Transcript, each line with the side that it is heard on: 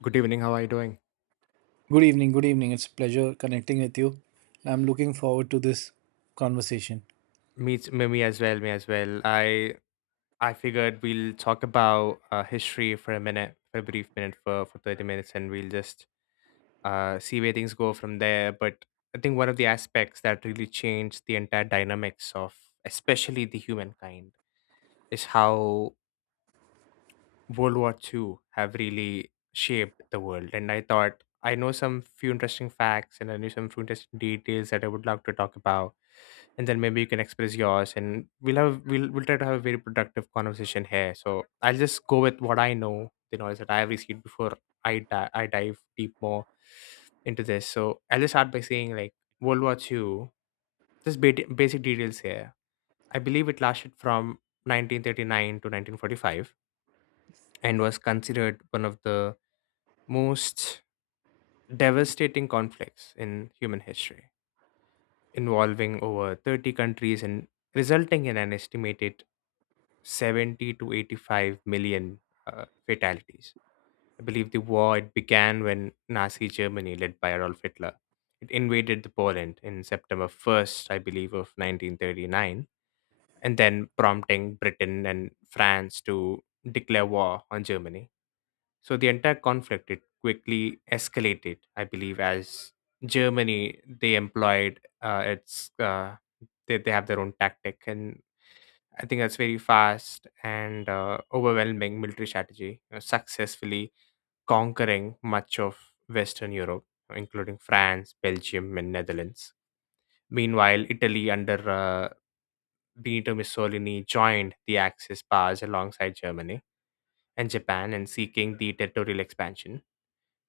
left: Good evening. How are you doing?
right: Good evening. Good evening. It's a pleasure connecting with you. I'm looking forward to this conversation.
left: Me as well. Me as well. I figured we'll talk about history for a minute, for a brief minute, for 30 minutes, and we'll just see where things go from there. But I think one of the aspects that really changed the entire dynamics of, especially the humankind, is how World War Two have really shaped the world. And I thought I know some few interesting facts, and I knew some few interesting details that I would love to talk about, and then maybe you can express yours, and we'll try to have a very productive conversation here. So I'll just go with what I know, the knowledge that I have received before I dive deep more into this. So I'll just start by saying, like, World War II, just basic details here. I believe it lasted from 1939 to 1945, and was considered one of the most devastating conflicts in human history, involving over 30 countries and resulting in an estimated 70 to 85 million fatalities. I believe the war it began when Nazi Germany, led by Adolf Hitler, it invaded the Poland in September 1st, I believe, of 1939, and then prompting Britain and France to declare war on Germany. So the entire conflict it quickly escalated, I believe, as Germany they employed its they have their own tactic, and I think that's very fast and overwhelming military strategy, successfully conquering much of Western Europe, including France, Belgium, and Netherlands. Meanwhile, Italy under Benito Mussolini joined the Axis powers alongside Germany and Japan in seeking the territorial expansion.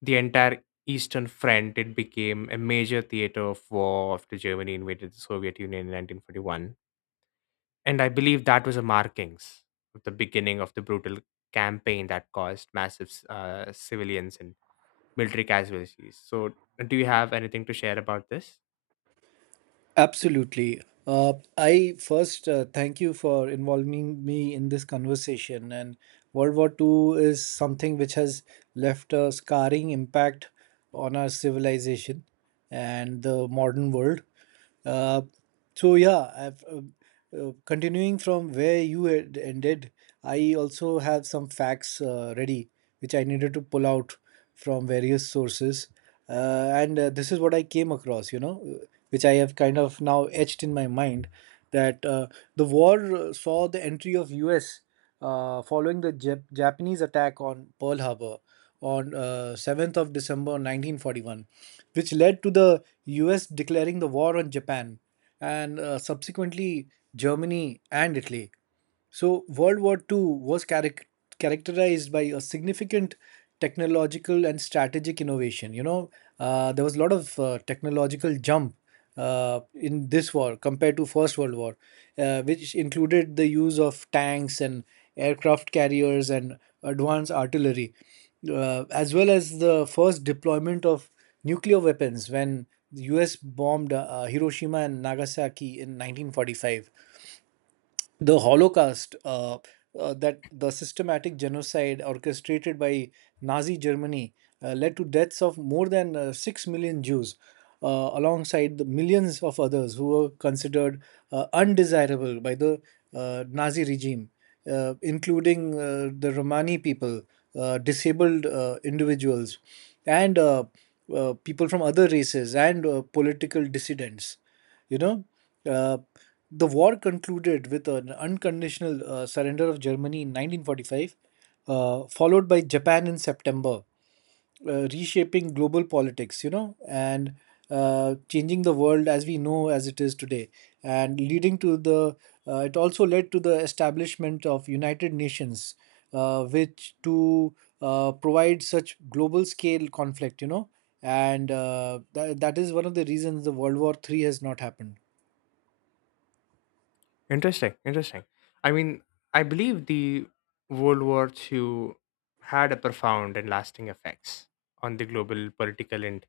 left: The entire Eastern Front it became a major theater of war after Germany invaded the Soviet Union in 1941, and I believe that was a markings of the beginning of the brutal campaign that caused massive civilians and military casualties. So, do you have anything to share about this?
right: Absolutely. I first thank you for involving me in this conversation. And World War Two is something which has left a scarring impact on our civilization and the modern world. Uh, So yeah, I've, uh, Continuing from where you had ended, I also have some facts ready, which I needed to pull out from various sources, and this is what I came across, which I have kind of now etched in my mind that the war saw the entry of U.S. Following the Japanese attack on Pearl Harbor on 7th of December 1941, which led to the U.S. declaring the war on Japan and subsequently Germany and Italy. So, World War Two was characterized by a significant technological and strategic innovation. There was a lot of technological jump in this war compared to First World War, which included the use of tanks and aircraft carriers and advanced artillery, as well as the first deployment of nuclear weapons when the US bombed Hiroshima and Nagasaki in 1945. The Holocaust, that the systematic genocide orchestrated by Nazi Germany led to deaths of more than 6 million Jews, uh, alongside the millions of others who were considered undesirable by the Nazi regime, including the Romani people, disabled individuals, and people from other races and political dissidents. You know, uh, the war concluded with an unconditional surrender of Germany in 1945, followed by Japan in September, reshaping global politics, you know, and changing the world as we know as it is today, and leading to the it also led to the establishment of United Nations, which to provide such global scale conflict, you know, and that is one of the reasons the World War Three has not happened.
left: Interesting, interesting. I mean, I believe the World War II had a profound and lasting effects on the global political and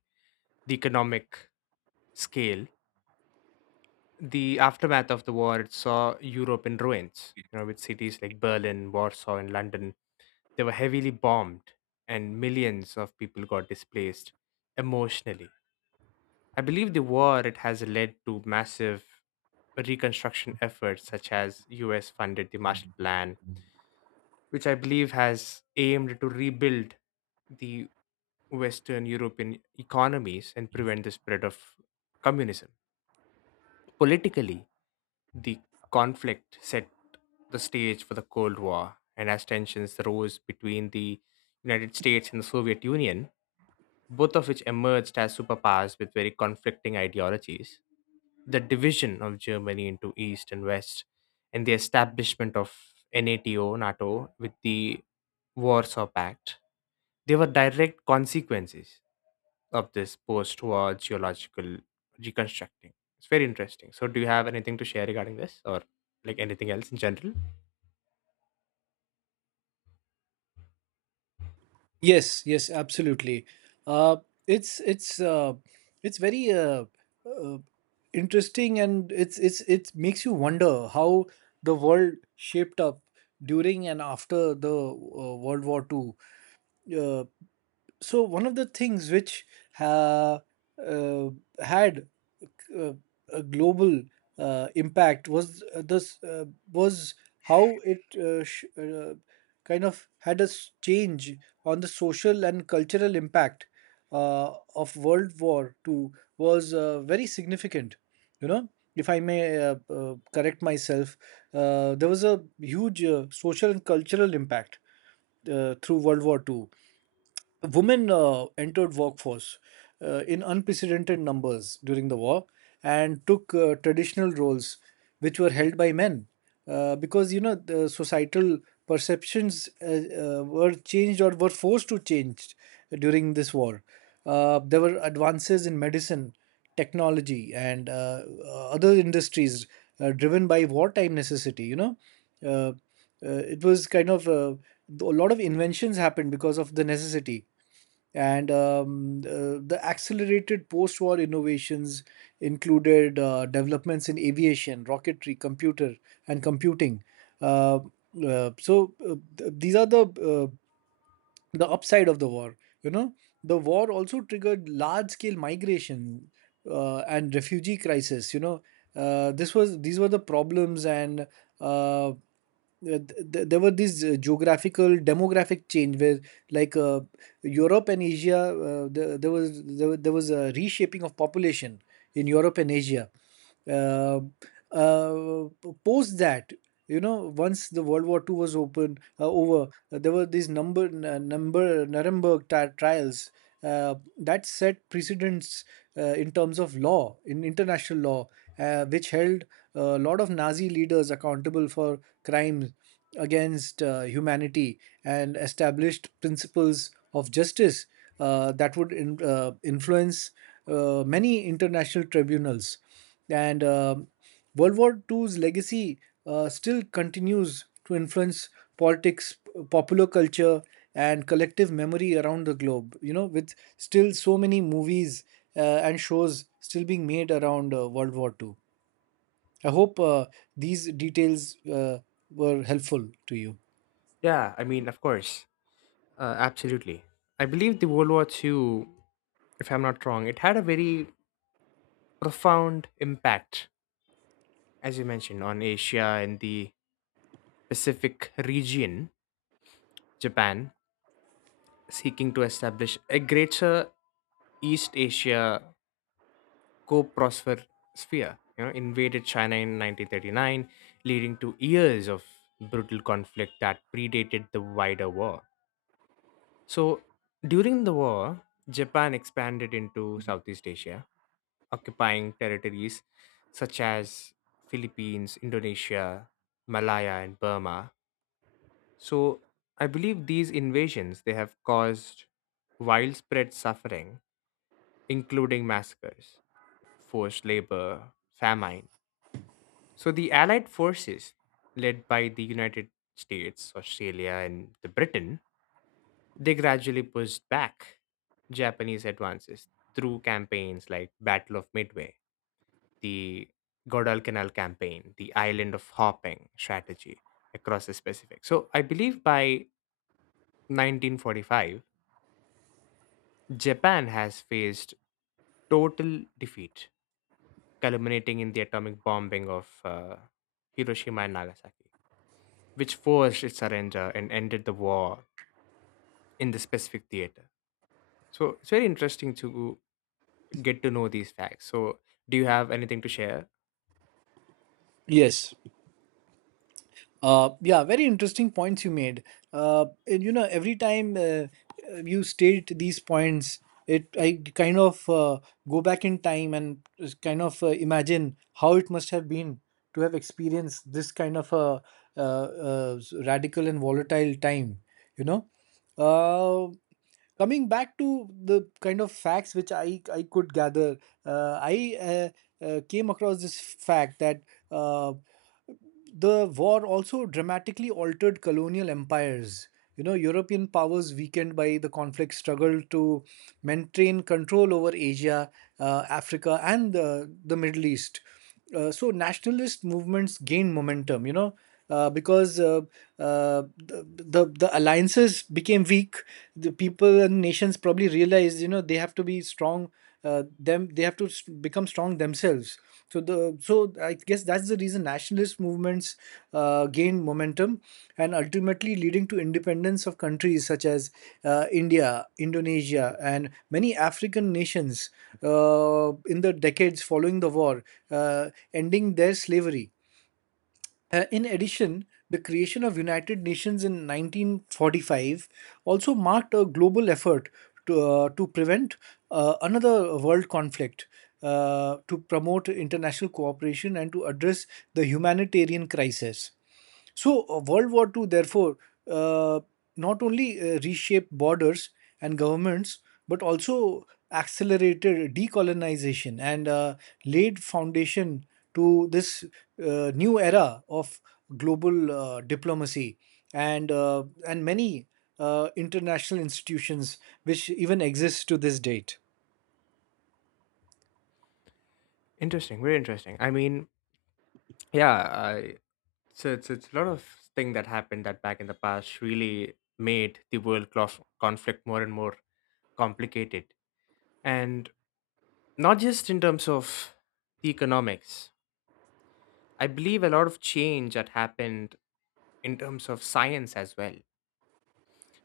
left: the economic scale. The aftermath of the war it saw Europe in ruins, you know, with cities like Berlin, Warsaw, and London. They were heavily bombed, and millions of people got displaced emotionally. I believe the war it has led to massive reconstruction efforts such as US funded the Marshall Plan, which I believe has aimed to rebuild the Western European economies and prevent the spread of communism. Politically, the conflict set the stage for the Cold War, and as tensions rose between the United States and the Soviet Union, both of which emerged as superpowers with very conflicting ideologies. The division of Germany into East and West, and the establishment of NATO, with the Warsaw Pact, they were direct consequences of this post war geological reconstructing. It's very interesting. So, do you have anything to share regarding this, or like anything else in general?
right: Yes, yes, absolutely. Uh, it's it's uh, it's very uh, interesting, and it makes you wonder how the world shaped up during and after the World War Two. Uh, so one of the things which ha, uh, had uh, a global impact was this was how it kind of had a change on the social and cultural impact of World War Two was very significant. You know, if I may correct myself, there was a huge social and cultural impact through World War Two. Women entered workforce in unprecedented numbers during the war and took traditional roles which were held by men because the societal perceptions were changed or were forced to change during this war. There were advances in medicine technology and other industries driven by wartime necessity. Uh, it was kind of a lot of inventions happened because of the necessity, and the accelerated post-war innovations included developments in aviation, rocketry, computer, and computing. Uh, these are the upside of the war. you know the war also triggered large scale migration and refugee crisis. This was These were the problems, and uh, th- there were these geographical demographic change where like uh, Europe and Asia. There was a reshaping of population in Europe and Asia uh, uh, post that. Once the World War II was open over, there were these number n- number nuremberg trials that set precedents in terms of law in international law, which held a lot of Nazi leaders accountable for crimes against humanity and established principles of justice that would influence many international tribunals. And World War II's legacy still continues to influence politics, popular culture, and collective memory around the globe. With still so many movies uh, and shows still being made around World War II. I hope these details were helpful to you.
left: Yeah, I mean, of course, absolutely. I believe the World War II, if I'm not wrong, it had a very profound impact, as you mentioned, on Asia and the Pacific region, Japan, seeking to establish a greater East Asia co-prosper sphere. You know, invaded China in 1939, leading to years of brutal conflict that predated the wider war. So during the war, Japan expanded into Southeast Asia, occupying territories such as Philippines, Indonesia, Malaya and Burma. So I believe these invasions they have caused widespread suffering, including massacres, forced labor, famine. So the allied forces led by the United States, Australia and the Britain, they gradually pushed back Japanese advances through campaigns like Battle of Midway, the Guadalcanal campaign, the Island of Hopping strategy across the Pacific. So I believe by 1945, Japan has faced total defeat, culminating in the atomic bombing of Hiroshima and Nagasaki, which forced its surrender and ended the war in the Pacific theater. So it's very interesting to get to know these facts. So, do you have anything to share?
right: Yes. Yeah, Very interesting points you made. Every time you state these points, it I kind of go back in time and just kind of imagine how it must have been to have experienced this kind of a radical and volatile time. You know, uh, Coming back to the kind of facts which I could gather, I came across this fact that. Uh, the war also dramatically altered colonial empires. European powers weakened by the conflict struggled to maintain control over Asia, Africa, and the Middle East. So nationalist movements gained momentum, you know, because the alliances became weak. The people and nations probably realized, they have to be strong. Them They have to become strong themselves, so the so I guess that's the reason nationalist movements gained momentum and ultimately leading to independence of countries such as India, Indonesia, and many African nations in the decades following the war, ending their slavery. In addition, the creation of United Nations in 1945 also marked a global effort to prevent another world conflict, to promote international cooperation, and to address the humanitarian crisis. So, World War Two, therefore, uh, not only reshaped borders and governments, but also accelerated decolonization and laid foundation to this new era of global diplomacy and many international institutions which even exist to this date.
left: Interesting, very interesting. I mean, yeah, so it's a lot of thing that happened that back in the past really made the world conflict more and more complicated, and not just in terms of the economics. I believe a lot of change that happened in terms of science as well,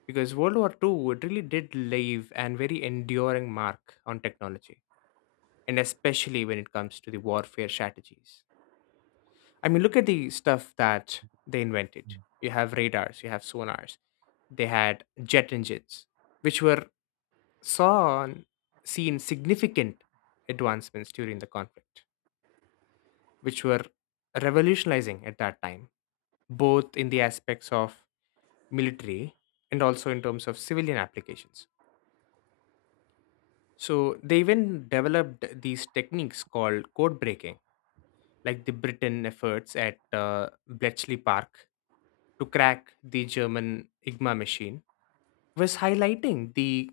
left: because World War Two it really did leave an very enduring mark on technology, and especially when it comes to the warfare strategies. I mean, look at the stuff that they invented. You have radars, you have sonars, they had jet engines, which were saw and seen significant advancements during the conflict, which were revolutionizing at that time, both in the aspects of military and also in terms of civilian applications. So they even developed these techniques called code breaking, like the Britain efforts at Bletchley Park to crack the German IGMA machine, was highlighting the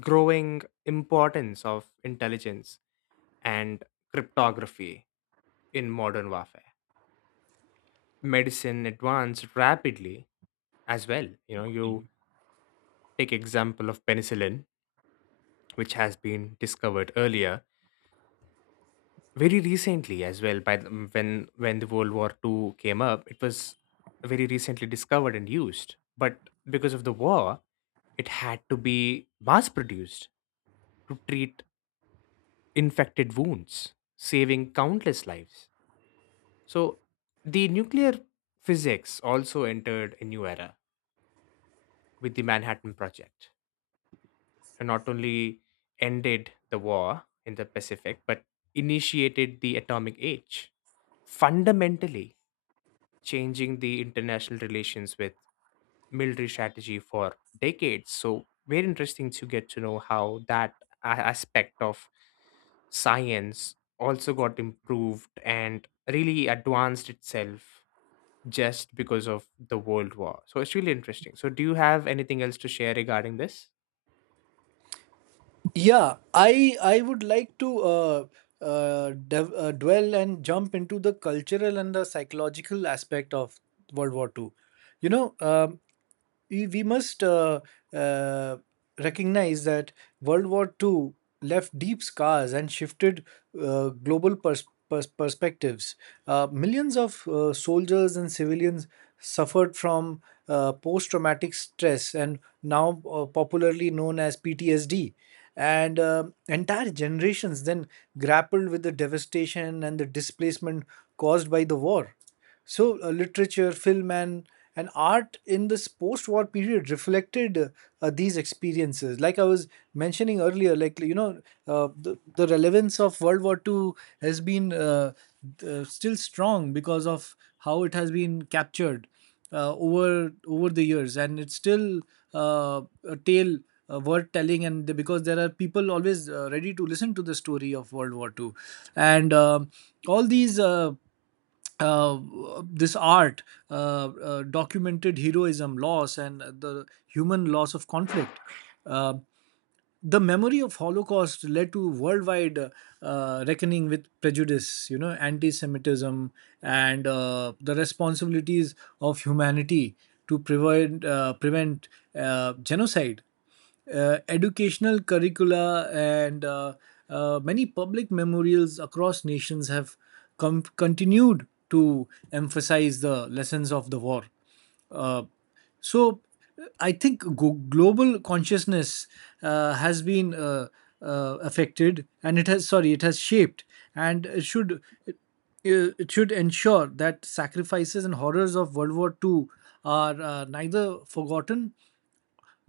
left: growing importance of intelligence and cryptography in modern warfare. Medicine advanced rapidly as well. You know, you take example of penicillin, which has been discovered earlier, very recently as well by the, mm, when the World War Two came up, it was very recently discovered and used, but because of the war it had to be mass produced to treat infected wounds, saving countless lives. So the nuclear physics also entered a new era with the Manhattan Project, and not only ended the war in the Pacific but initiated the atomic age, fundamentally changing the international relations with military strategy for decades. So, very interesting to get to know how that aspect of science also got improved and really advanced itself just because of the world war. So it's really interesting. So do you have anything else to share regarding this?
right: Yeah, I would like to dwell and jump into the cultural and the psychological aspect of World War Two. You know, um we must uh, recognize that World War Two left deep scars and shifted global perspectives. Millions of soldiers and civilians suffered from post traumatic stress and now popularly known as PTSD. And entire generations then grappled with the devastation and the displacement caused by the war. So, literature, film, and art in this post war period reflected these experiences. Like I was mentioning earlier, the relevance of World War Two has been still strong because of how it has been captured over the years, and it's still uh, a tale worth telling, and because there are people always ready to listen to the story of World War Two, and all these uh, this art uh, documented heroism, loss, and the human loss of conflict. Um the memory of holocaust led to worldwide reckoning with prejudice, anti-semitism, and the responsibilities of humanity to prevent genocide. Educational curricula and many public memorials across nations have continued to emphasize the lessons of the war. Uh, so I think global consciousness has been affected, and it has sorry, it has shaped, and it should ensure that sacrifices and horrors of World War Two are neither forgotten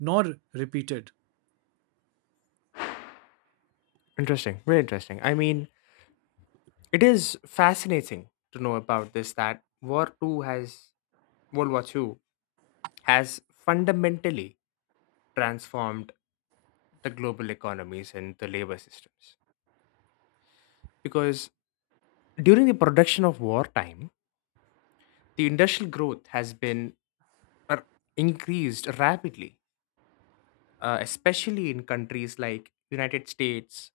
right: nor repeated.
left: Interesting, very interesting. I mean, it is fascinating to know about this, that war 2 has world war 2 has fundamentally transformed the global economies and the labor systems. Because during the production of wartime, the industrial growth has been uh, increased rapidly, especially in countries like United States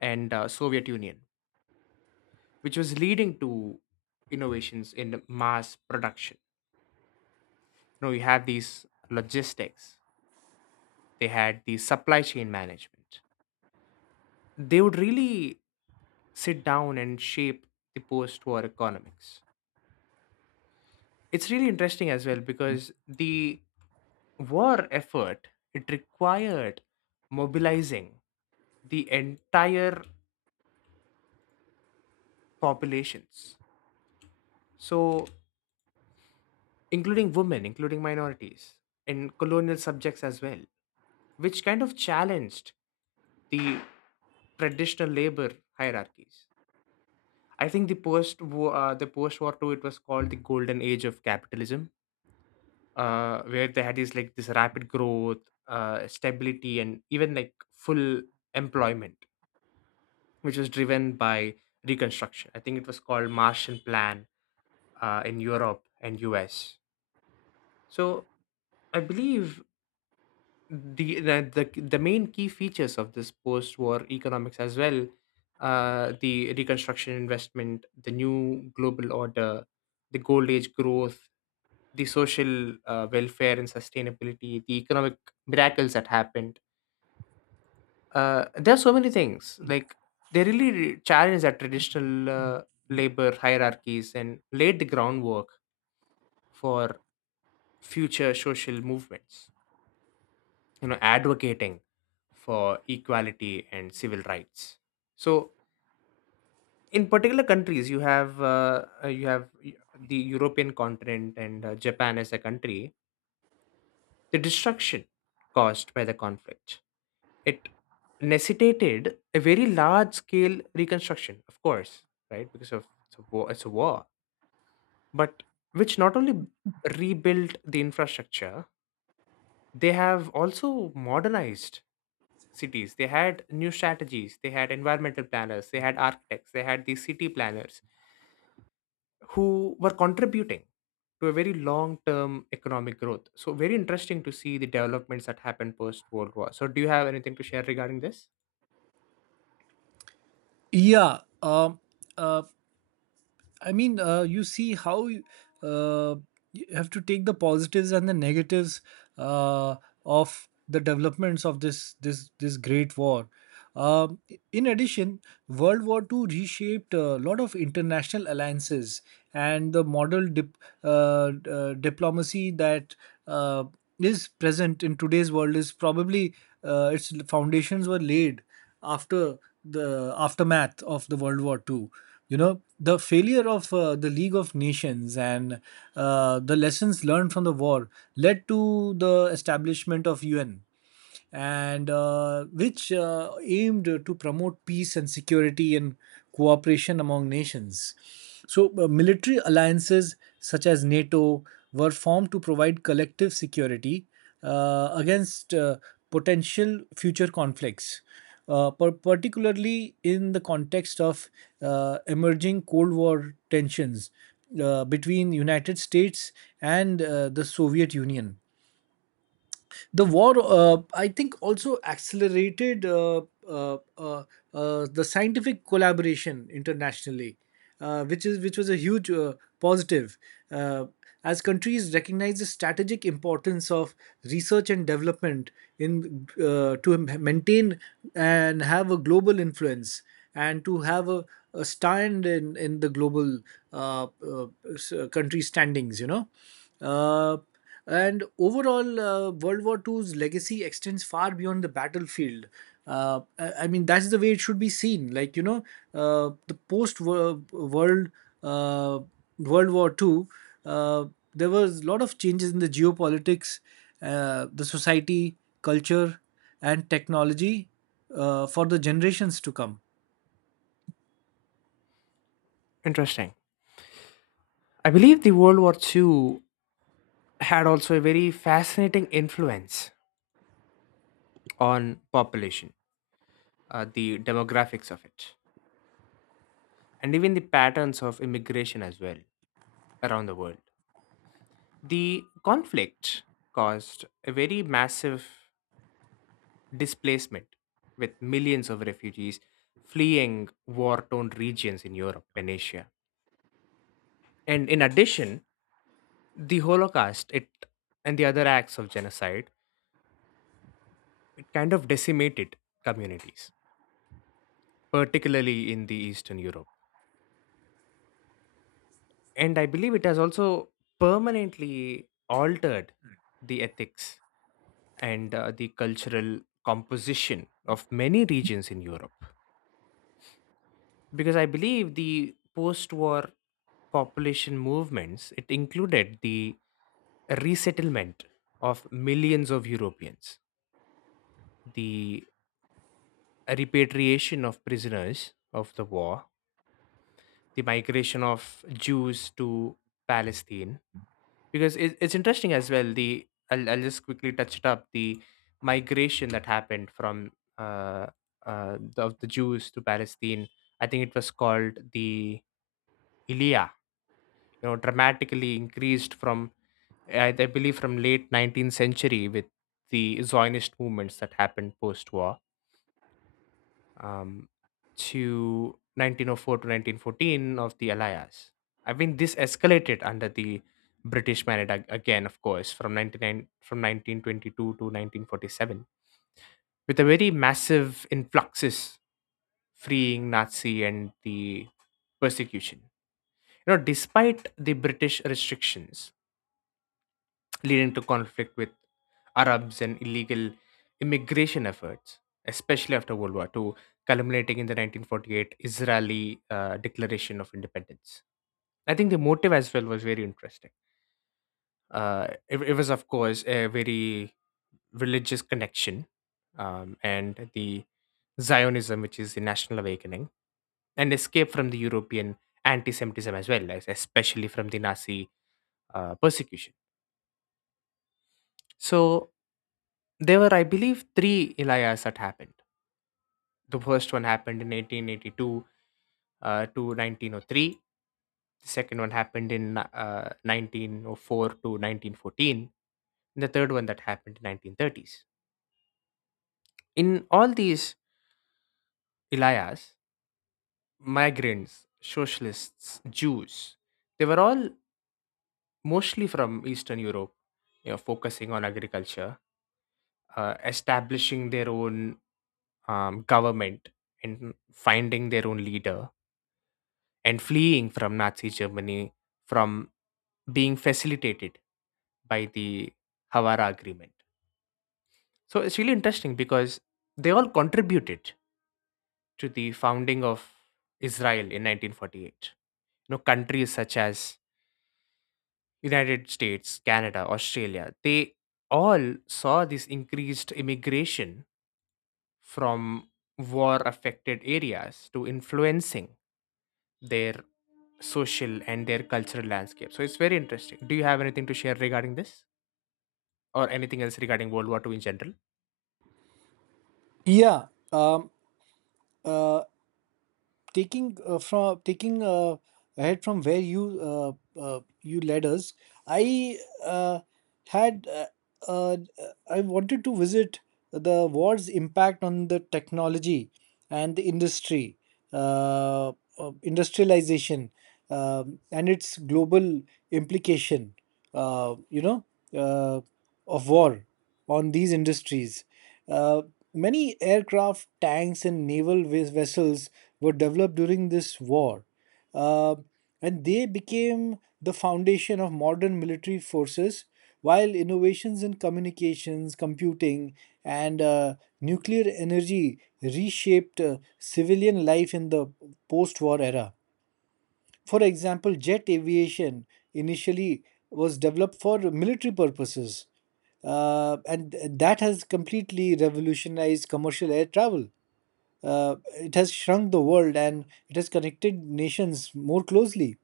left: and Soviet Union, which was leading to innovations in mass production. You know, you have these logistics. They had the supply chain management. They would really sit down and shape the post-war economics. It's really interesting as well because the war effort it required mobilizing the entire populations, so including women, including minorities, and colonial subjects as well, which kind of challenged the traditional labor hierarchies. I think the post war 2 it was called the golden age of capitalism, where they had this like this rapid growth, stability, and even like full employment, which was driven by reconstruction. I think it was called Martian Plan in Europe and U.S. So I believe the the the main key features of this post-war economics as well. The reconstruction investment, the new global order, the gold age growth, the social welfare and sustainability, the economic miracles that happened. There are so many things, like they really challenge that traditional labor hierarchies and laid the groundwork for future social movements, you know, advocating for equality and civil rights. So in particular countries, you have the European continent and Japan as a country. The destruction caused by the conflict, it necessitated a very large scale reconstruction, of course, right? Because of it's a war, but which not only rebuilt the infrastructure, they have also modernized cities. They had new strategies. They had environmental planners. They had architects. They had these city planners who were contributing to a very long term economic growth. So, very interesting to see the developments that happened post World War. So, do you have anything to share regarding this?
right: Yeah, uh, I mean, you see how uh, you have to take the positives and the negatives uh, of the developments of this great war. Um, in addition, World War Two reshaped a lot of international alliances and the diplomacy that uh, is present in today's world is probably its foundations were laid after the aftermath of the World War Two. The failure of the League of Nations and the lessons learned from the war led to the establishment of UN, and which aimed to promote peace and security and cooperation among nations. So, military alliances such as NATO were formed to provide collective security against potential future conflicts, particularly in the context of emerging Cold War tensions between United States and the Soviet Union. The war, I think, also accelerated uh, uh, the scientific collaboration internationally, which was a huge positive uh, as countries recognize the strategic importance of research and development in, to maintain and have a global influence and to have a stand in the global uh, uh, country standings. Uh, and overall, World War II's legacy extends far beyond the battlefield. I mean, that's the way it should be seen. Like you know, the post-world uh, World War II, uh, there was a lot of changes in the geopolitics, the society, culture, and technology for the generations to come.
left: Interesting. I believe the World War II had also a very fascinating influence on population, the demographics of it, and even the patterns of immigration as well around the world. The conflict caused a very massive displacement, with millions of refugees fleeing war torn regions in Europe and Asia. And in addition, the Holocaust it, and the other acts of genocide, it kind of decimated communities, particularly in the Eastern Europe. And I believe it has also permanently altered the ethics and the cultural composition of many regions in Europe. Because I believe the post war population movements, it included the resettlement of millions of Europeans, the repatriation of prisoners of the war, the migration of Jews to Palestine. Because it's interesting as well, I'll just quickly touch it up, the migration that happened from uh, of the Jews to Palestine. I think it was called the ilia, you know, dramatically increased from I believe from late 19th century with the Zionist movements that happened post war, um, to 1904 to 1914 of the Allies. I mean, this escalated under the British mandate again, of course, from 1922 to 1947, with a very massive influxes freeing Nazi and the persecution. You know, despite the British restrictions, leading to conflict with Arabs and illegal immigration efforts, especially after World War II, culminating in the 1948 Israeli Declaration of Independence. I think the motive as well was very interesting. It was, of course, a very religious connection and the Zionism, which is the National Awakening, and escape from the European anti Semitism as well, especially from the Nazi persecution. So there were, I believe, three Elias that happened. The first one happened in 1882 to 1903. The second one happened in 1904 to 1914. And the third one that happened in 1930s. In all these Elias, migrants, socialists, Jews, they were all mostly from Eastern Europe, you know, focusing on agriculture, establishing their own government and finding their own leader and fleeing from Nazi Germany from being facilitated by the Havara Agreement. So it's really interesting because they all contributed to the founding of Israel in 1948. You know, countries such as United States, Canada, Australia, they all saw this increased immigration from war affected areas to influencing their social and their cultural landscape. So it's very interesting. Do you have anything to share regarding this or anything else regarding World War Two in general?
right: Yeah, um, uh, taking ahead from where you led us, I uh, had I wanted to visit the war's impact on the technology and the industry, uh, industrialization, and its global implication. Uh, you know, uh, of war on these industries. uh. Many aircraft, tanks, and naval vessels were developed during this war, uh, and they became the foundation of modern military forces. While innovations in communications, computing, and nuclear energy reshaped civilian life in the post war era. For example, jet aviation initially was developed for military purposes, and that has completely revolutionized commercial air travel. It has shrunk the world and it has connected nations more closely,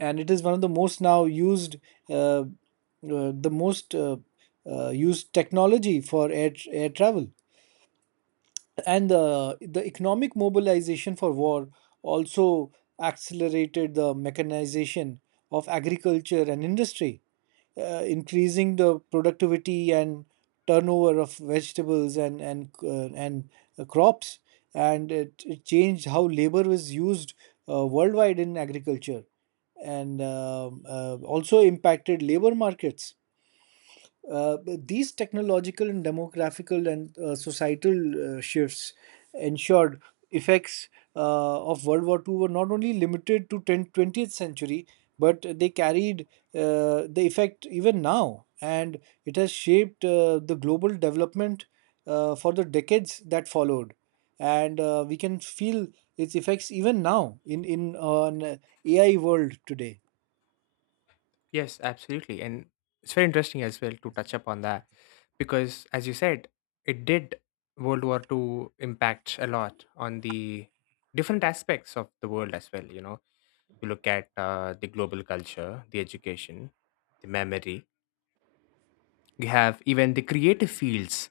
right: and it is one of the most now used, uh, uh, the most used technology for air travel. And the economic mobilization for war also accelerated the mechanization of agriculture and industry, increasing the productivity and turnover of vegetables and crops, and it changed how labor was used worldwide in agriculture, and also impacted labor markets. But these technological and demographical and societal shifts ensured effects of World War II were not only limited to 10th, 20th century, but they carried the effect even now. And it has shaped the global development for the decades that followed. And we can feel its effects even now in an AI world today.
left: Yes, absolutely. And it's very interesting as well to touch upon that because, as you said, it did World War Two impact a lot on the different aspects of the world as well. You know, you look at the global culture, the education, the memory. You have even the creative fields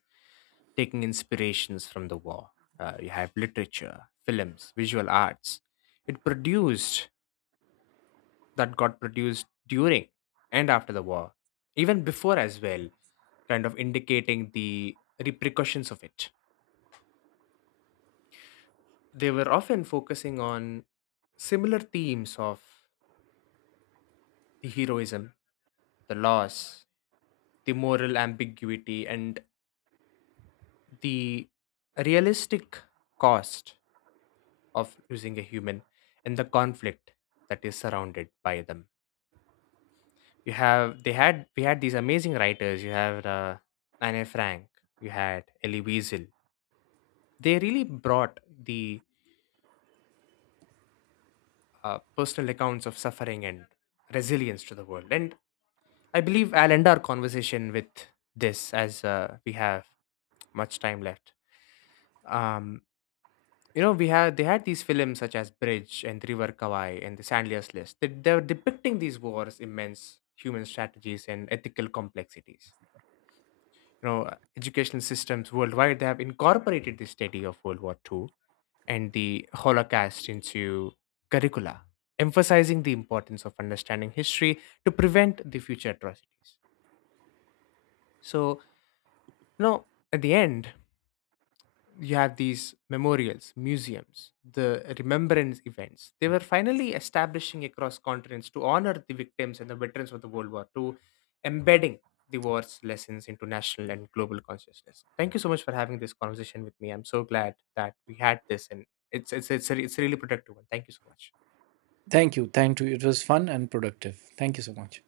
left: taking inspirations from the war. You have literature, films, visual arts. It produced That got produced during and after the war, even before as well, kind of indicating the repercussions of it. They were often focusing on similar themes of the heroism, the loss, the moral ambiguity, and the realistic cost of losing a human and the conflict that is surrounded by them. You have they had we had these amazing writers. You have Anne Frank. You had Elie Wiesel. They really brought the personal accounts of suffering and resilience to the world. And I believe I'll end our conversation with this as we have much time left. Um, You know, we had they had these films such as Bridge and River Kawai and The Sandler's List. They were depicting these wars, immense human strategies, and ethical complexities. You know, educational systems worldwide they have incorporated the study of World War Two and the Holocaust into curricula, emphasizing the importance of understanding history to prevent the future atrocities. So, you know, at the end, you have these memorials, museums, the remembrance events. They were finally establishing across continents to honor the victims and the veterans of the World War II, embedding the war's lessons into national and global consciousness. Thank you so much for having this conversation with me. I'm so glad that we had this, and it's a really productive one. Thank you so much.
right: Thank you. Thank you. It was fun and productive. Thank you so much.